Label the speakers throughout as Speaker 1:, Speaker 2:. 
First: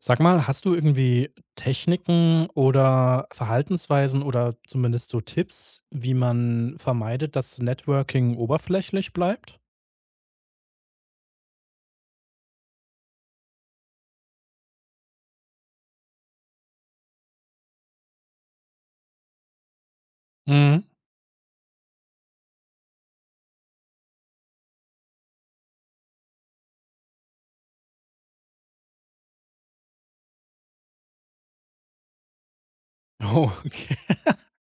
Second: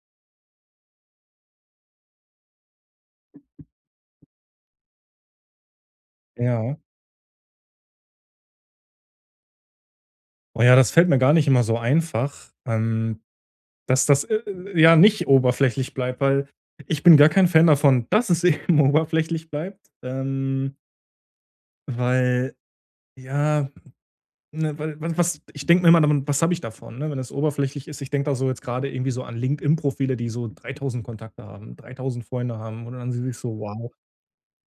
Speaker 1: Sag mal, hast du irgendwie Techniken oder Verhaltensweisen oder zumindest so Tipps, wie man
Speaker 2: Ja.
Speaker 1: vermeidet, dass Networking oberflächlich bleibt?
Speaker 2: Oh ja, das fällt mir gar nicht immer so einfach, dass das, ja nicht oberflächlich bleibt, weil ich bin gar kein Fan davon, dass es eben oberflächlich bleibt,
Speaker 1: Mhm.
Speaker 2: weil ja, ne, weil was ich denke mir immer dann: „Was habe ich davon“, ne, wenn es oberflächlich ist? Ich denke da so jetzt gerade irgendwie so an LinkedIn-Profile, die so 3.000 Kontakte haben, 3.000 Freunde haben und dann sehe ich so:
Speaker 1: Oh,
Speaker 2: „Wow“,
Speaker 1: okay.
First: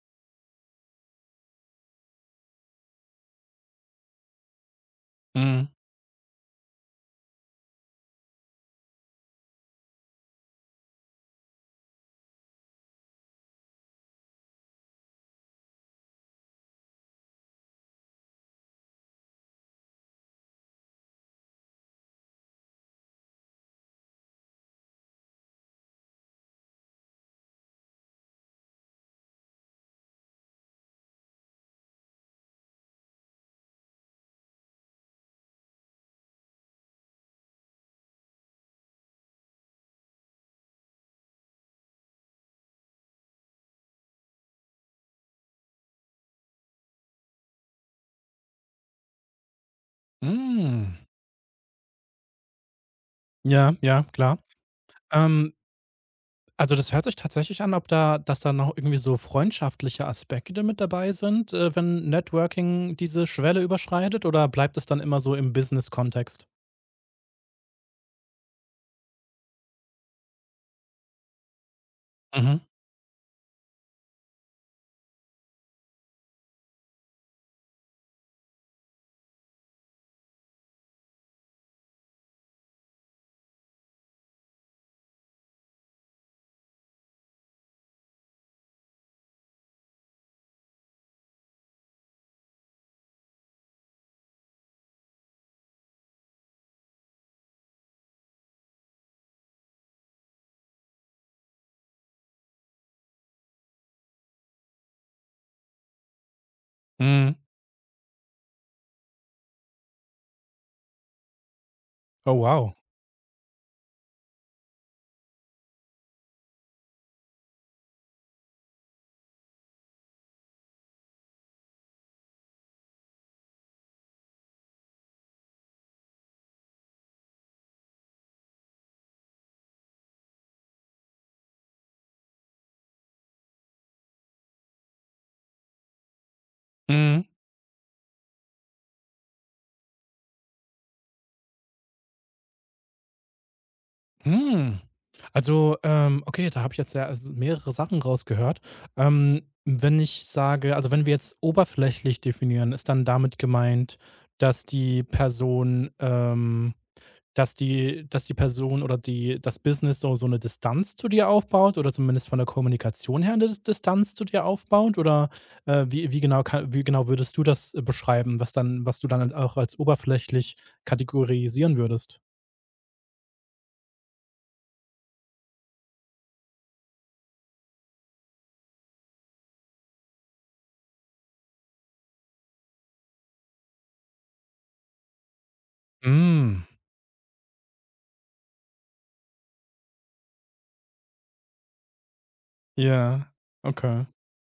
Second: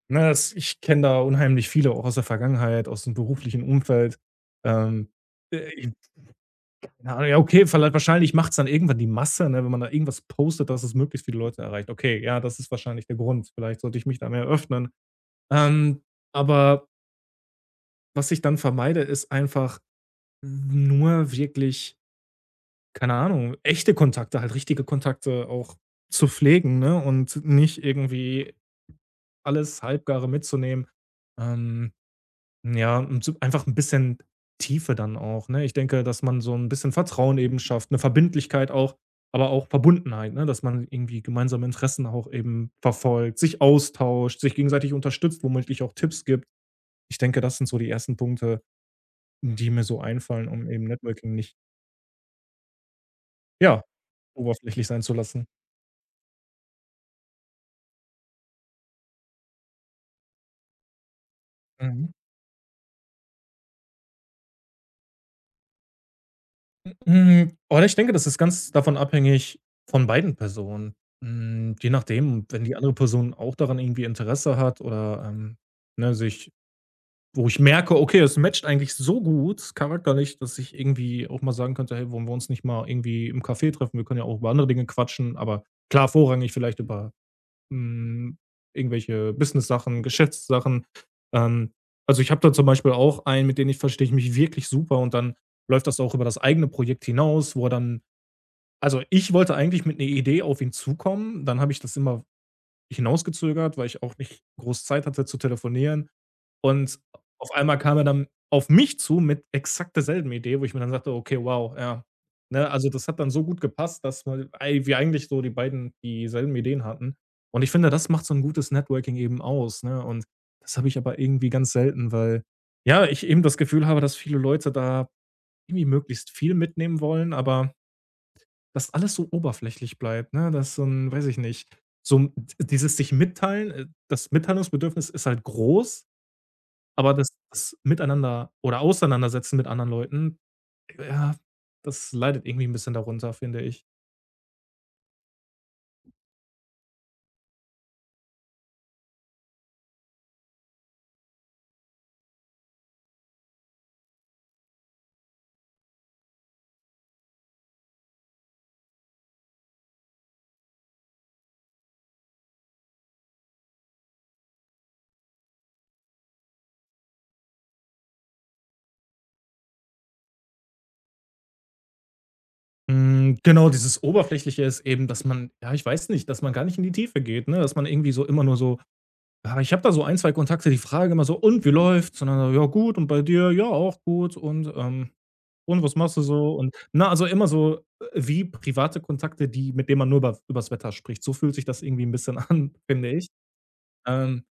Speaker 2: ne, das ich kenne da unheimlich viele auch aus der Vergangenheit, aus dem beruflichen Umfeld. Ähm,
Speaker 1: Mhm.
Speaker 2: äh, Keine Ahnung, ja, okay, vielleicht wahrscheinlich macht's dann irgendwann die Masse, ne, wenn man da irgendwas postet, dass es möglichst viele Leute erreicht. Okay, ja, das ist wahrscheinlich der Grund. Vielleicht sollte ich mich da mehr öffnen. Ähm, aber was ich dann vermeide, ist einfach nur wirklich, keine Ahnung, echte Kontakte, halt richtige Kontakte auch zu pflegen, ne, und nicht irgendwie alles Halbgare mitzunehmen. Ähm, Ja, und so einfach ein bisschen Tiefe dann auch, ne? Ich denke, dass man so ein bisschen Vertrauen eben schafft, eine Verbindlichkeit auch, aber auch Verbundenheit, ne? Dass man irgendwie gemeinsame Interessen auch eben verfolgt, sich austauscht, sich gegenseitig unterstützt, womöglich auch Tipps gibt. Ich denke, das sind so die ersten Punkte, die mir so einfallen, um eben
Speaker 1: Mhm.
Speaker 2: Networking nicht,
Speaker 1: Ja,
Speaker 2: ja,
Speaker 1: ja, klar.
Speaker 2: oberflächlich sein zu lassen.
Speaker 1: Ähm, also, das hört sich tatsächlich an, ob da dass da noch irgendwie so freundschaftliche Aspekte mit dabei sind,
Speaker 2: Mhm.
Speaker 1: wenn Networking diese Schwelle überschreitet oder bleibt es dann immer so im Business-Kontext?
Speaker 2: Hm, oder ich denke, das ist ganz davon abhängig von beiden Personen. Hm, je nachdem,
Speaker 1: Mhm.
Speaker 2: wenn die andere Person auch daran irgendwie Interesse hat oder, ne, sich wo ich merke: „Okay, es matcht eigentlich so gut charakterlich, dass ich irgendwie auch mal sagen könnte: ‚Hey, wollen wir uns nicht mal irgendwie im Café treffen? Wir können ja auch über andere Dinge quatschen.‘“ Aber klar, vorrangig vielleicht über hm, irgendwelche Business-Sachen, Geschäftssachen. Ähm, also, ich habe da zum Beispiel auch einen, mit dem ich verstehe ich mich wirklich super und dann läuft das auch über das eigene Projekt hinaus, wo er dann also, ich wollte eigentlich mit einer Idee auf ihn zukommen, dann habe ich das immer hinausgezögert, weil ich auch nicht groß Zeit hatte zu telefonieren. Und
Speaker 1: Mhm.
Speaker 2: auf einmal kam er dann auf mich zu mit exakt derselben Idee, wo ich mir dann sagte: „Okay, wow, ja.“
Speaker 1: Oh,
Speaker 2: Ne,
Speaker 1: wow.
Speaker 2: also, das hat dann so gut gepasst, dass man ei wir eigentlich so die beiden dieselben Ideen hatten. Und ich finde, das macht so ein gutes Networking eben aus, ne? Und das habe ich aber irgendwie ganz selten, weil, ja, ich eben das Gefühl habe, dass viele Leute da irgendwie möglichst viel mitnehmen wollen, aber dass alles so oberflächlich bleibt, ne? Dass so 'n weiß ich nicht, so 'n dieses sich mitteilen das Mitteilungsbedürfnis ist halt groß, aber
Speaker 1: Mhm.
Speaker 2: das Miteinander oder Auseinandersetzen mit anderen Leuten, ja, das leidet irgendwie ein bisschen darunter, finde ich.
Speaker 1: Hm. Also, okay, da habe ich jetzt ja also mehrere Sachen rausgehört. Wenn ich sage Also, wenn wir jetzt oberflächlich definieren, ist dann damit gemeint, dass die Person, dass die Person oder die das Business so eine Distanz zu dir aufbaut oder zumindest von der Kommunikation her eine Distanz zu dir aufbaut? Oder, wie genau würdest du das beschreiben, was du dann als auch als oberflächlich kategorisieren würdest?
Speaker 2: Hm, genau, dieses Oberflächliche ist eben, dass man ja, ich weiß nicht, dass man gar nicht in die Tiefe geht, ne? Dass man irgendwie so immer nur so. Aber ich habe da so ein, 2 Kontakte, die fragen immer so: „Und wie läuft's?“ Und dann: so, „Ja, gut. Und bei dir?“ „Ja, auch gut. Und was machst du so?“
Speaker 1: Hm.
Speaker 2: Und na also immer so, wie private Kontakte, die mit denen man nur über übers Wetter spricht. So fühlt sich das irgendwie ein bisschen an, finde ich.
Speaker 1: Ja, okay.
Speaker 2: Ähm,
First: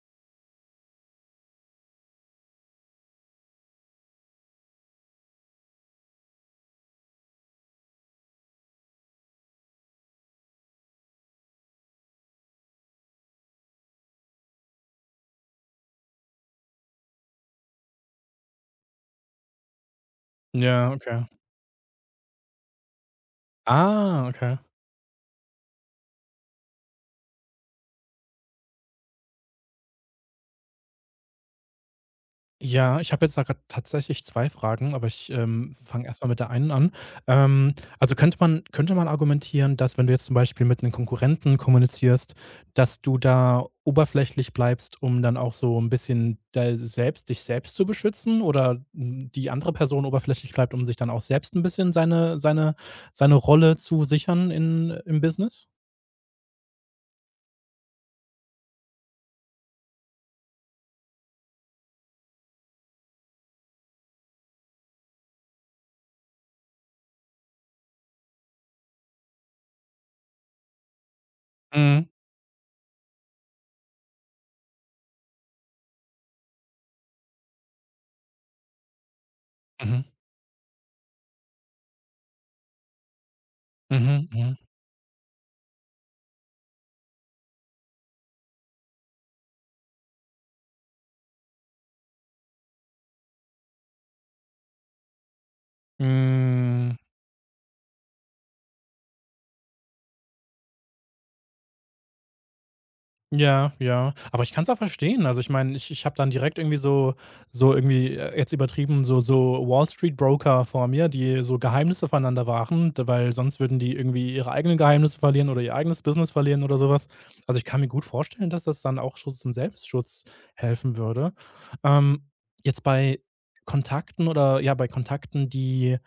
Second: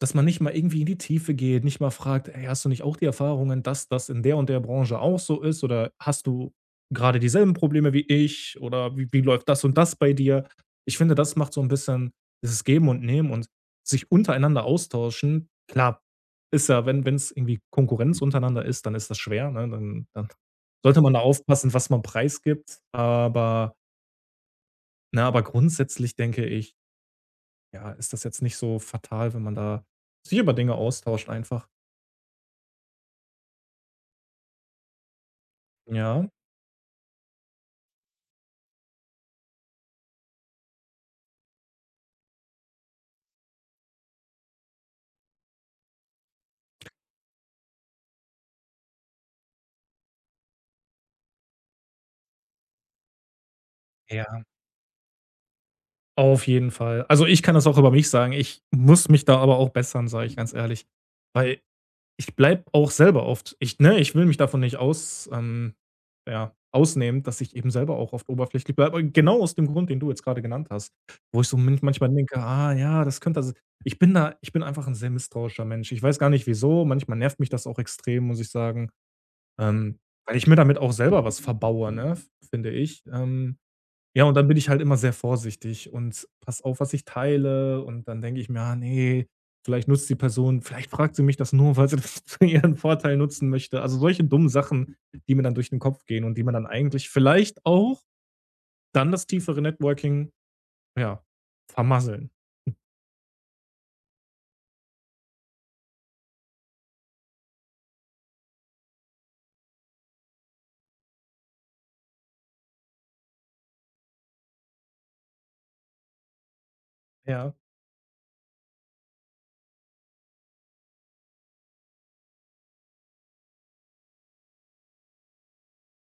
Speaker 2: dass man nicht mal irgendwie in die Tiefe geht, nicht mal fragt: „Ey, hast du nicht auch die Erfahrungen, dass das in der und der Branche auch so ist oder hast du gerade dieselben Probleme wie ich oder wie läuft das und das bei dir?“ Ich finde, das macht so ein bisschen dieses Geben und Nehmen und sich untereinander austauschen. Klar, ist ja, wenn es irgendwie Konkurrenz untereinander ist, dann ist das schwer, ne? Dann
Speaker 1: Ja,
Speaker 2: sollte man da
Speaker 1: okay.
Speaker 2: aufpassen, was man preisgibt, aber
Speaker 1: Ah, okay.
Speaker 2: na, aber grundsätzlich denke ich ja, ist das jetzt nicht so fatal, wenn man da sich über Dinge austauscht einfach.
Speaker 1: Ja, ich habe jetzt da grad tatsächlich 2 Fragen, aber ich, fange erst
Speaker 2: Ja.
Speaker 1: mal mit der einen an. Also, könnte man argumentieren, dass, wenn du jetzt zum Beispiel mit einem Konkurrenten kommunizierst, dass du da oberflächlich bleibst, um dann auch so ein bisschen dei selbst dich selbst zu beschützen oder die andere Person oberflächlich bleibt, um sich dann auch selbst ein bisschen seine Rolle zu
Speaker 2: Ja.
Speaker 1: sichern in im Business?
Speaker 2: Auf jeden Fall. Also, ich kann das auch über mich sagen. Ich muss mich da aber auch bessern, sage ich ganz ehrlich, weil ich bleibe auch selber oft ich, ne, ich will mich davon nicht aus ja, ausnehmen, dass ich eben selber auch oft oberflächlich bleibe, genau aus dem Grund, den du jetzt grade genannt hast, wo ich so min manchmal
Speaker 1: Mhm.
Speaker 2: denke: „Ah ja, das könnte s“ ich bin einfach 'n sehr misstrauischer Mensch. Ich weiß gar nicht wieso. Manchmal nervt mich das auch extrem, muss ich sagen. Ähm,
Speaker 1: Mhm.
Speaker 2: weil ich mir damit auch selber was verbaue, ne, f finde ich. Ja,
Speaker 1: Mhm.
Speaker 2: und dann
Speaker 1: Mhm.
Speaker 2: bin ich halt immer sehr vorsichtig und pass auf, was ich teile und dann denke ich mir: „Ah ne, vielleicht nutzt die Person vielleicht fragt sie mich das nur, weil sie das zu ihren Vorteil nutzen möchte.“ Also, solche dummen Sachen, die mir dann durch den Kopf gehen und die man dann
Speaker 1: Hm,
Speaker 2: eigentlich vielleicht auch dann das tiefere Networking, ja, vermasseln.
Speaker 1: ja, ja. Aber ich kann es auch verstehen. Also, ich meine, ich habe dann direkt irgendwie so irgendwie, jetzt übertrieben, so Wall-Street-Broker vor mir, die so Geheimnisse voneinander wahren, d weil sonst würden die irgendwie ihre eigenen Geheimnisse verlieren oder ihr eigenes Business verlieren oder sowas.
Speaker 2: Ja.
Speaker 1: Also, ich kann mir gut vorstellen, dass das dann auch schon zum Selbstschutz helfen würde. Ähm, Jetzt bei Kontakten oder ja, bei Kontakten, die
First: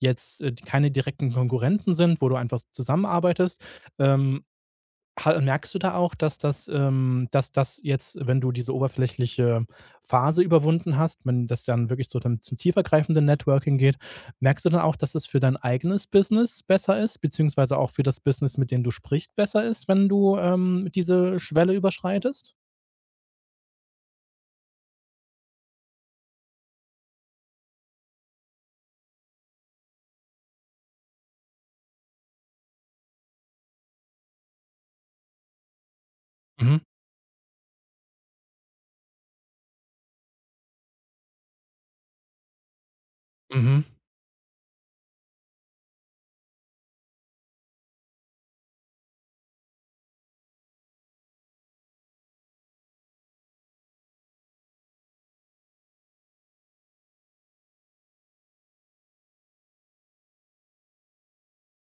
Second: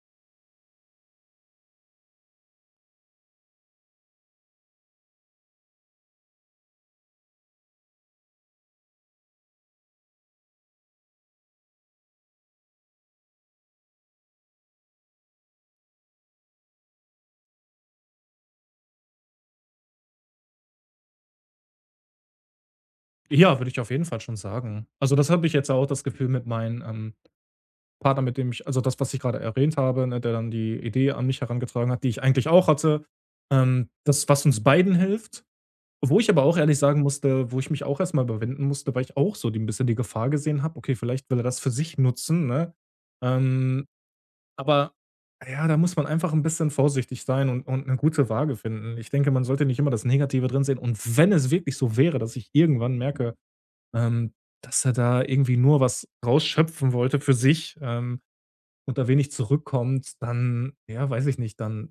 Speaker 1: jetzt, die keine direkten Konkurrenten sind, wo du einfach zusammenarbeitest, ähm Ha merkst du da auch, dass dass das jetzt, wenn du diese oberflächliche Phase überwunden hast, wenn das dann wirklich so dann zum tiefergreifenden Networking geht, merkst du dann auch, dass es für dein eigenes Business besser ist, beziehungsweise auch für das Business, mit dem du sprichst, besser ist, wenn du, diese Schwelle überschreitest?
Speaker 2: Ja, würde ich auf jeden Fall schon sagen. Also, das habe ich jetzt auch das Gefühl mit meinen, Partner, mit dem ich also das, was ich gerade erwähnt habe, ne, der dann die Idee an mich herangetragen hat, die ich eigentlich auch hatte, das, was uns beiden hilft. Wo ich aber auch ehrlich
Speaker 1: Mhm,
Speaker 2: sagen musste wo ich mich auch erstmal mal überwinden musste, weil ich auch so die 'n bisschen die Gefahr gesehen habe: „Okay, vielleicht will er das für sich nutzen“, ne? Ähm,
Speaker 1: mhm.
Speaker 2: aber ja, da muss man einfach ein bisschen vorsichtig sein und eine gute Waage finden. Ich denke, man sollte nicht immer das Negative drin sehen und wenn es wirklich so wäre, dass ich irgendwann merke, ähm, dass er da irgendwie nur was rausschöpfen wollte für sich, und da wenig zurückkommt, dann ja, weiß ich nicht, dann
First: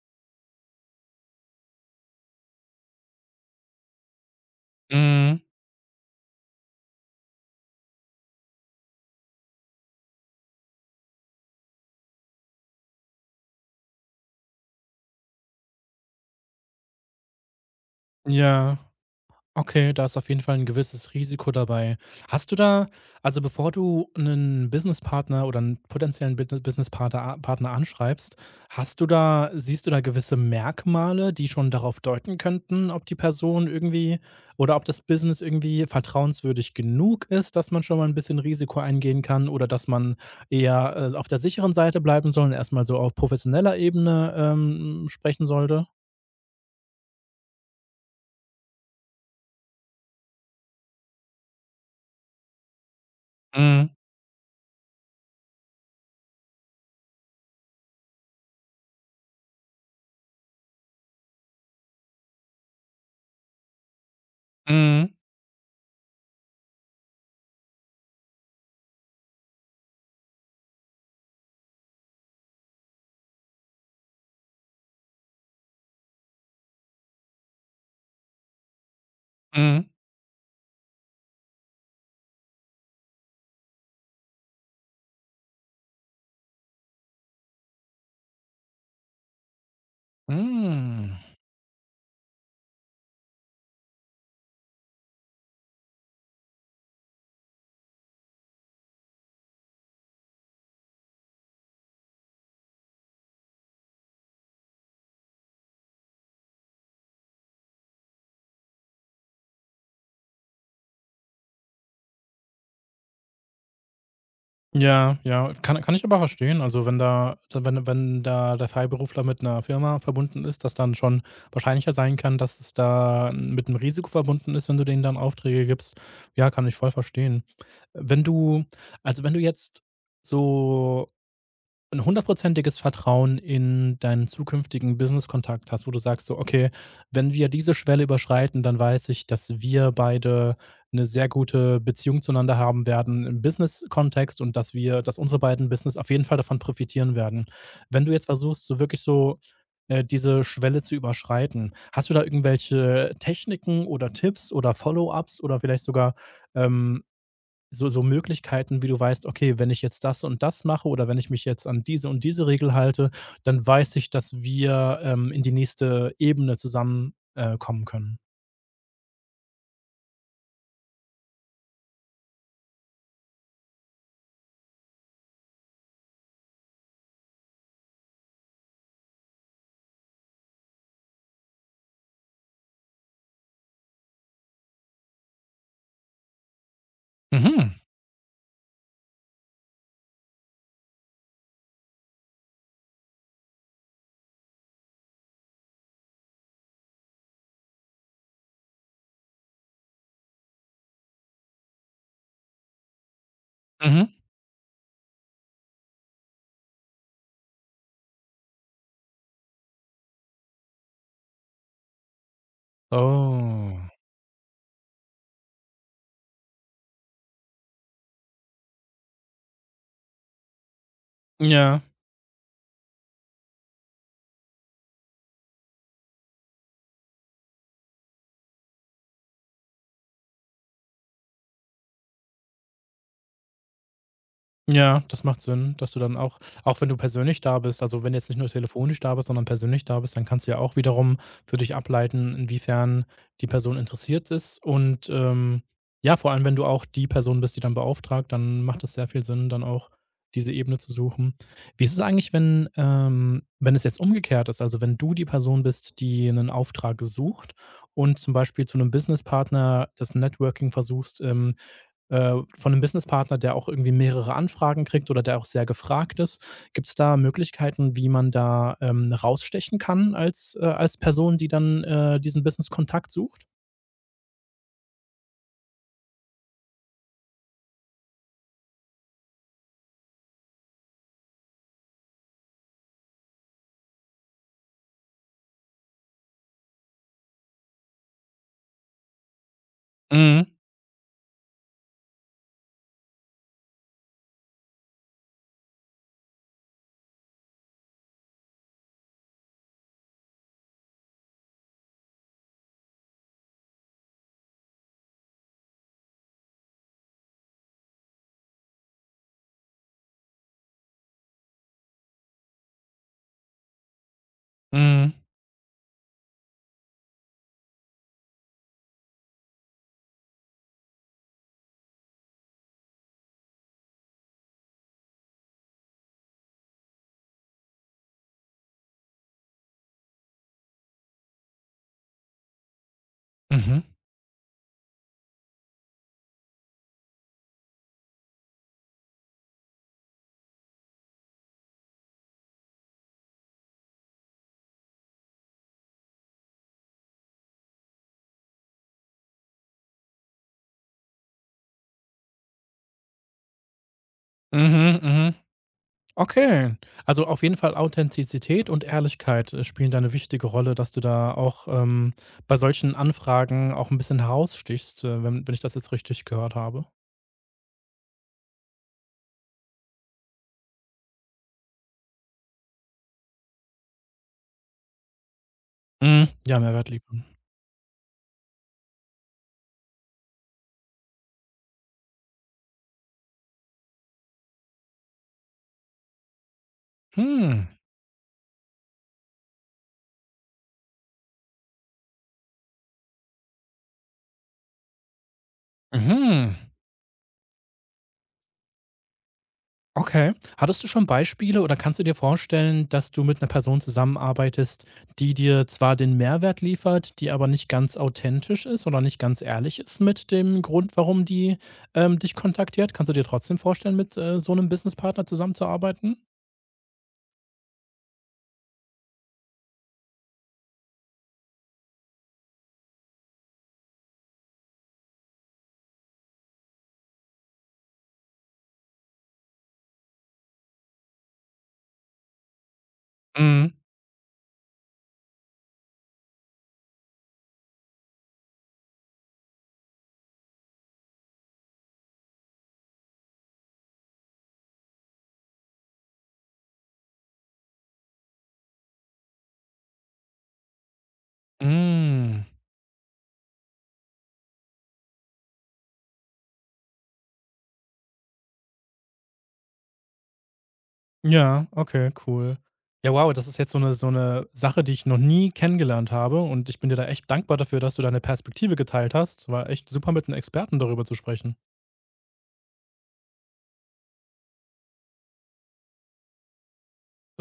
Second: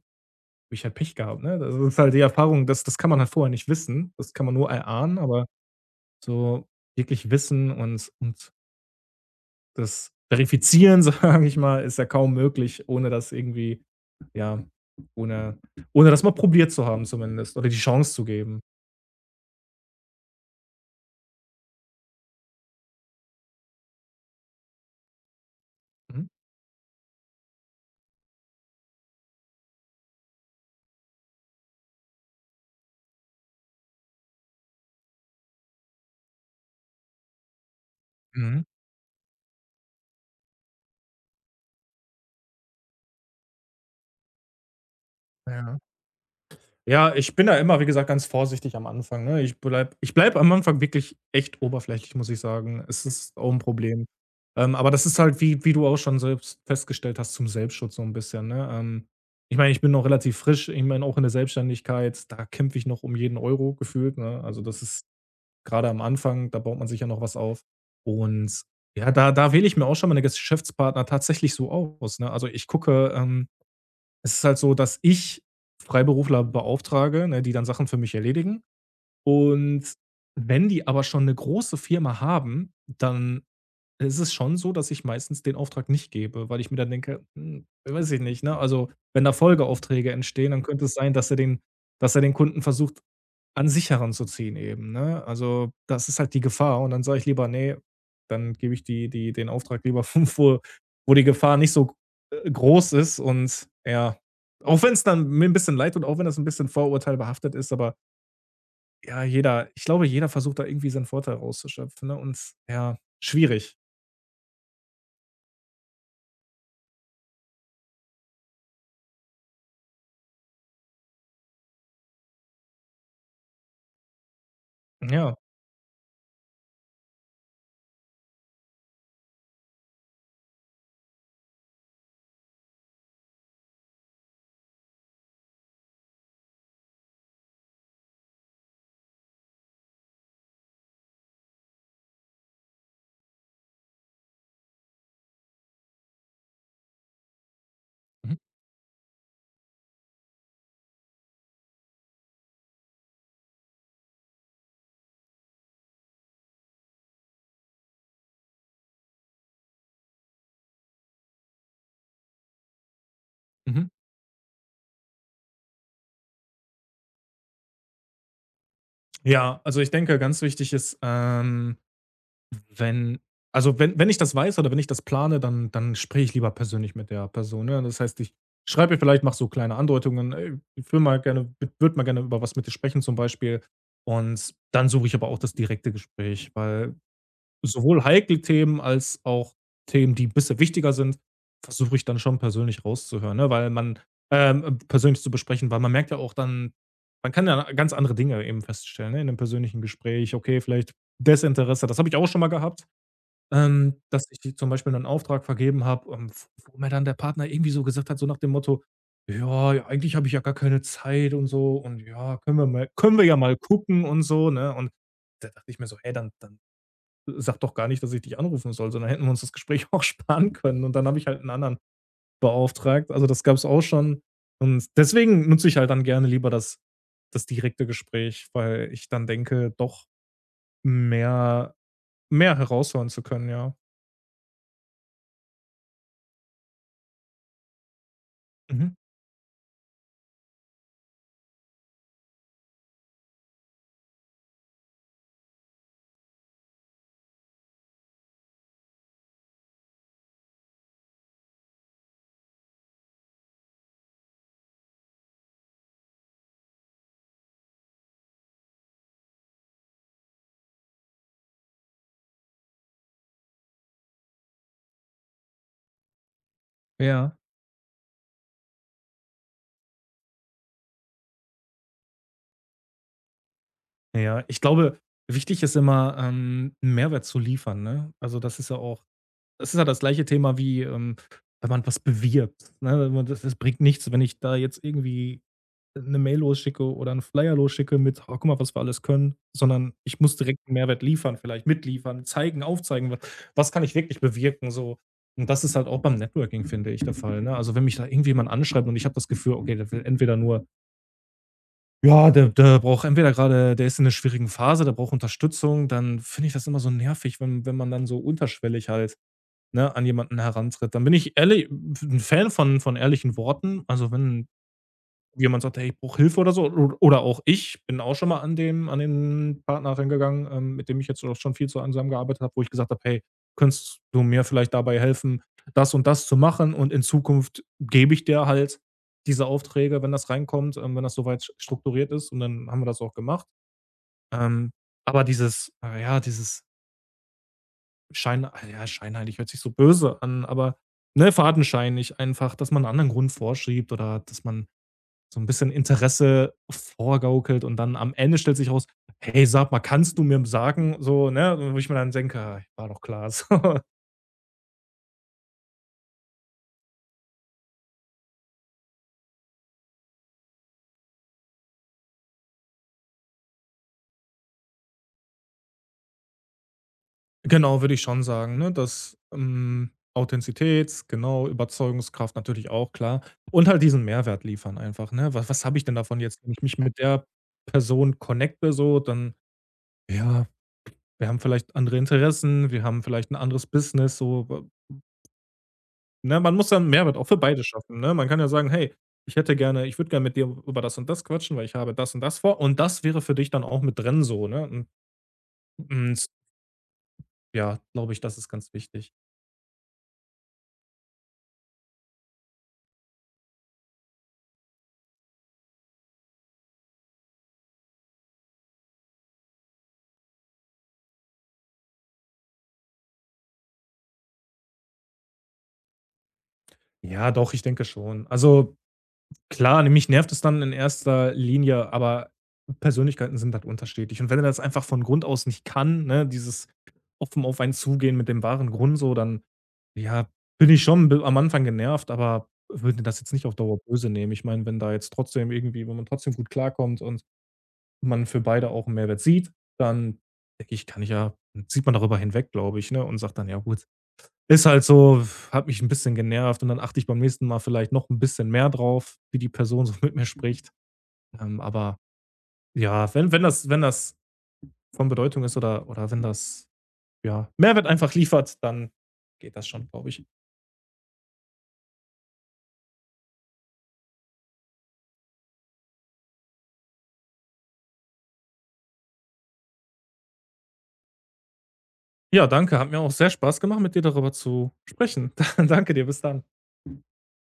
Speaker 2: habe ich halt Pech gehabt, ne? Das ist halt die Erfahrung, das kann man halt vorher nicht wissen. Das kann man nur erahnen,
Speaker 1: Mhm.
Speaker 2: aber so wirklich wissen und das verifizieren, sage ich mal, ist ja kaum möglich, ohne das irgendwie ja, ohne ohne das mal probiert zu haben zumindest oder die Chance zu geben.
Speaker 1: Ja. Okay, da ist auf jeden Fall ein gewisses Risiko dabei. Hast du da also, bevor du einen Businesspartner oder einen
Speaker 2: Mhm.
Speaker 1: potenziellen Bit Businesspartner a Partner anschreibst, hast du da siehst du da gewisse Merkmale, die schon darauf deuten könnten, ob die Person irgendwie oder ob das Business irgendwie vertrauenswürdig genug ist, dass man schon mal ein bisschen
Speaker 2: Mhm.
Speaker 1: Risiko eingehen kann oder dass man eher, auf der sicheren Seite bleiben soll und erst so auf professioneller Ebene, sprechen
Speaker 2: Ja.
Speaker 1: sollte?
Speaker 2: Ja, ich bin da immer, wie gesagt, ganz vorsichtig am Anfang, ne? Ich bleib am Anfang wirklich echt oberflächlich, muss ich sagen. Es ist auch ein
Speaker 1: Mhm,
Speaker 2: Problem. Aber das ist halt, wie du auch schon selbst festgestellt hast, zum Selbstschutz so ein bisschen, ne? Ich meine, ich bin noch relativ frisch. Ich meine, auch in der Selbstständigkeit, da kämpfe ich noch um jeden Euro gefühlt, ne? Also, das ist
Speaker 1: mhm,
Speaker 2: gerade am Anfang, da baut man sich ja noch was auf. Und ja, da wähle ich mir auch schon meine Geschäftspartner tatsächlich so aus, ne? Also, ich gucke, es ist halt so, dass ich Freiberufler beauftrage, ne, die dann Sachen für mich erledigen.
Speaker 1: mhm,
Speaker 2: Und wenn die aber schon eine große Firma haben, dann ist es schon so, dass ich meistens den Auftrag nicht gebe, weil ich mir dann denke: „Hm, weiß ich nicht, ne?“ Also, wenn da Folgeaufträge entstehen, dann könnte es sein,
Speaker 1: hm.
Speaker 2: dass er den Kunden versucht an sicheren zu ziehen eben, ne? Also, das ist halt die Gefahr und dann sage ich lieber: „Ne, dann gebe ich die die den Auftrag lieber 5 wo wo die Gefahr nicht so, groß ist“ und ja, auch wenn es dann mir 'n bisschen leid tut, auch wenn das ein bisschen Vorurteil behaftet ist, aber ja, jeder ich glaube, jeder versucht da irgendwie seinen Vorteil rauszuschöpfen, ne, und ja, schwierig.
Speaker 1: Ja, ja, kann ich aber verstehen. Also, wenn da wenn wenn da der Freiberufler mit einer Firma verbunden ist, dass dann schon wahrscheinlicher sein kann, dass es da mit einem Risiko verbunden ist, wenn du denen dann
Speaker 2: Ja.
Speaker 1: Aufträge gibst. Ja, kann ich voll verstehen. Wenn du also, wenn du jetzt so ein hundertprozentiges Vertrauen in deinen zukünftigen Business-Kontakt hast, wo du sagst so: „Okay, wenn wir diese Schwelle überschreiten, dann weiß ich, dass wir beide eine sehr gute Beziehung zueinander haben werden im Business-Kontext und dass unsere beiden Business auf jeden Fall davon profitieren werden.“ Wenn du jetzt
Speaker 2: Mhm,
Speaker 1: versuchst, so wirklich so, diese Schwelle zu überschreiten, hast du da irgendwelche Techniken oder Tipps oder Follow-ups oder vielleicht sogar, ähm, so Möglichkeiten, wie du weißt: „Okay, wenn ich jetzt das und das mache oder wenn ich mich jetzt an diese und diese Regel halte, dann
Speaker 2: mhm.
Speaker 1: weiß ich, dass wir, in die nächste Ebene zusammenkommen kommen können.“
Speaker 2: Ja, also, ich denke, ganz wichtig ist, Wenn also, wenn ich das weiß oder wenn ich das plane, dann spreche ich lieber persönlich mit der Person, ne? Das heißt, ich schreibe ihr vielleicht, mache so kleine Andeutungen: „Ey, ich will mal gerne w würde mal gerne über was mit dir sprechen“, zum Beispiel. Und dann suche ich aber auch das direkte Gespräch, weil
Speaker 1: Mhm,
Speaker 2: sowohl heikle Themen als auch Themen, die ein bisschen wichtiger sind, versuche ich dann schon persönlich rauszuhören, ne, weil man persönlich zu besprechen, weil man merkt ja auch dann man kann ja ganz andere Dinge eben feststellen, ne, in 'nem persönlichen Gespräch. Okay, vielleicht Desinteresse, das habe ich auch schon mal gehabt.
Speaker 1: mhm.
Speaker 2: Dass ich zum Beispiel einen Auftrag vergeben habe, wo mir dann der Partner irgendwie so gesagt hat, so nach dem Motto: „Ja, ja, eigentlich habe ich ja gar keine Zeit und so und ja, können wir mal können wir ja mal
Speaker 1: Oh.
Speaker 2: gucken und so“, ne? Und da dachte ich mir so: „Hey, dann sag doch gar nicht, dass ich dich anrufen soll, sondern hätten wir uns das Gespräch auch sparen können.“ Und dann habe ich halt einen anderen
Speaker 1: Ja.
Speaker 2: beauftragt. Also, das gab es auch schon. Und deswegen nutze ich halt dann gerne lieber das direkte Gespräch, weil ich dann denke, doch mehr mehr heraushören zu können, ja.
Speaker 1: Ja, das macht Sinn, dass du dann auch wenn du persönlich da bist, also wenn jetzt nicht nur
Speaker 2: Mhm.
Speaker 1: telefonisch da bist, sondern persönlich da bist, dann kannst du ja auch wiederum für dich ableiten, inwiefern die Person interessiert ist. Und, ja, vor allem, wenn du auch die Person bist, die dann beauftragt, dann macht es sehr viel Sinn, dann auch diese Ebene zu suchen. Wie ist es eigentlich, wenn es jetzt umgekehrt ist? Also, wenn du die Person bist, die einen Auftrag sucht und zum Beispiel zu einem Businesspartner das Networking versuchst, von einem Businesspartner, der auch irgendwie mehrere Anfragen kriegt oder der auch sehr gefragt ist. Gibt es da
Speaker 2: Ja.
Speaker 1: Möglichkeiten, wie man da, rausstechen kann als Person, die dann, diesen Business-Kontakt sucht?
Speaker 2: Ja, ich glaube, wichtig ist immer, 'n Mehrwert zu liefern, ne? Also, das ist ja auch, das ist ja das gleiche Thema wie, wenn man was bewirbt, ne? Wenn man das das bringt nichts, wenn ich da jetzt irgendwie eine Mail losschicke oder einen Flyer losschicke mit: „Oh, guck mal, was wir alles können“, sondern ich muss
Speaker 1: Mhm.
Speaker 2: direkt 'n Mehrwert liefern, vielleicht mitliefern, zeigen, aufzeigen, was kann ich wirklich bewirken, so. Und das ist halt auch beim Networking, finde ich, der Fall, ne? Also, wenn mich da irgendjemand anschreibt und ich habe das Gefühl, okay, der will entweder nur, ja, der braucht entweder gerade, der ist in 'ner schwierigen Phase, der braucht Unterstützung, dann finde ich das immer so nervig, wenn man dann so unterschwellig halt, ne, an jemanden herantritt. Dann bin ich ehrlich ein Fan von ehrlichen Worten. Also, wenn
Speaker 1: Mhm.
Speaker 2: jemand sagt: „Hey, ich brauche Hilfe“ oder so. O oder auch, ich bin auch schon mal an dem an den Partner rangegangen, mit dem ich jetzt auch schon viel zu an zusammengearbeitet habe, wo ich gesagt habe: „Hey, könntest du mir vielleicht dabei helfen, das und das zu machen, und in Zukunft gebe ich dir halt diese Aufträge, wenn das reinkommt, wenn das soweit weit strukturiert ist“, und dann haben wir das auch gemacht.
Speaker 1: Mhm.
Speaker 2: Ähm, aber dieses ja, dieses Schein ah ja, scheinheilig hört sich so böse an, aber, ne, fadenscheinig einfach, dass man einen anderen Grund vorschiebt oder dass man so 'n bisschen Interesse vorgaukelt und dann am Ende stellt sich raus: „Hey, sag mal, kannst du mir sagen?“ So, ne? Wo ich mir dann denke: „Ah, war doch klar so.“
Speaker 1: Mhm. Mhm. Okay. Also, auf jeden Fall Authentizität und Ehrlichkeit, spielen da eine wichtige Rolle, dass du da auch, bei solchen Anfragen auch ein bisschen herausstichst, wenn ich das jetzt richtig gehört habe.
Speaker 2: Genau, würde ich schon sagen, ne, dass, Authentizität, genau, Überzeugungskraft natürlich auch, klar. Und halt diesen Mehrwert liefern einfach, ne? Was habe ich denn davon
Speaker 1: Mhm.
Speaker 2: jetzt, wenn
Speaker 1: Ja,
Speaker 2: ich mich
Speaker 1: Mehrwert
Speaker 2: mit der
Speaker 1: liefern.
Speaker 2: Person connecte so, dann ja, wir haben vielleicht andere Interessen, wir haben vielleicht 'n anderes Business so, w ne, man muss dann Mehrwert auch für
Speaker 1: Hm.
Speaker 2: beide schaffen, ne? Man kann ja sagen: „Hey, ich würde gerne mit dir über das und das quatschen, weil ich habe das und das vor und das wäre für dich dann auch mit drin so“, ne? Und
Speaker 1: Mhm.
Speaker 2: ja, glaube ich, das ist ganz wichtig.
Speaker 1: Okay. Hattest du schon Beispiele oder kannst du dir vorstellen, dass du mit einer Person zusammenarbeitest, die dir zwar den Mehrwert liefert, die aber nicht ganz authentisch ist oder nicht ganz ehrlich ist mit dem Grund, warum die, dich kontaktiert? Kannst du dir trotzdem vorstellen, mit, so einem Businesspartner zusammenzuarbeiten?
Speaker 2: Ja, doch, ich denke schon. Also, klar, ne, mich nervt es dann in erster Linie, aber Persönlichkeiten sind halt unterschiedlich. Und wenn er das einfach von Grund aus nicht kann, ne, dieses offen auf einen zugehen mit dem wahren Grund so, dann, ja, bin ich schon b am Anfang genervt, aber würde das jetzt nicht auf
Speaker 1: Mhm.
Speaker 2: Dauer böse nehmen. Ich meine, wenn da jetzt trotzdem irgendwie, wenn man trotzdem gut klarkommt und man für beide auch 'n Mehrwert sieht, dann denke ich, kann ich ja sieht man darüber hinweg, glaube ich, ne, und sagt dann: „Ja gut, ist halt so, hat mich ein bisschen genervt und dann achte ich beim nächsten Mal vielleicht noch ein bisschen mehr drauf, wie die Person so mit mir spricht. Aber
Speaker 1: Hm.
Speaker 2: ja, wenn wenn das von Bedeutung ist oder wenn das, ja, Mehrwert einfach liefert, dann geht das schon, glaube ich.
Speaker 1: Ja, okay, cool. Ja, wow, das ist jetzt so eine Sache, die ich noch nie kennengelernt habe und ich bin dir da echt dankbar dafür, dass du deine Perspektive geteilt hast. War echt super, mit einem Experten darüber zu sprechen.
Speaker 2: Ja, danke, hat mir auch sehr Spaß gemacht, mit dir darüber zu sprechen. Danke dir, bis dann.
Speaker 1: Bis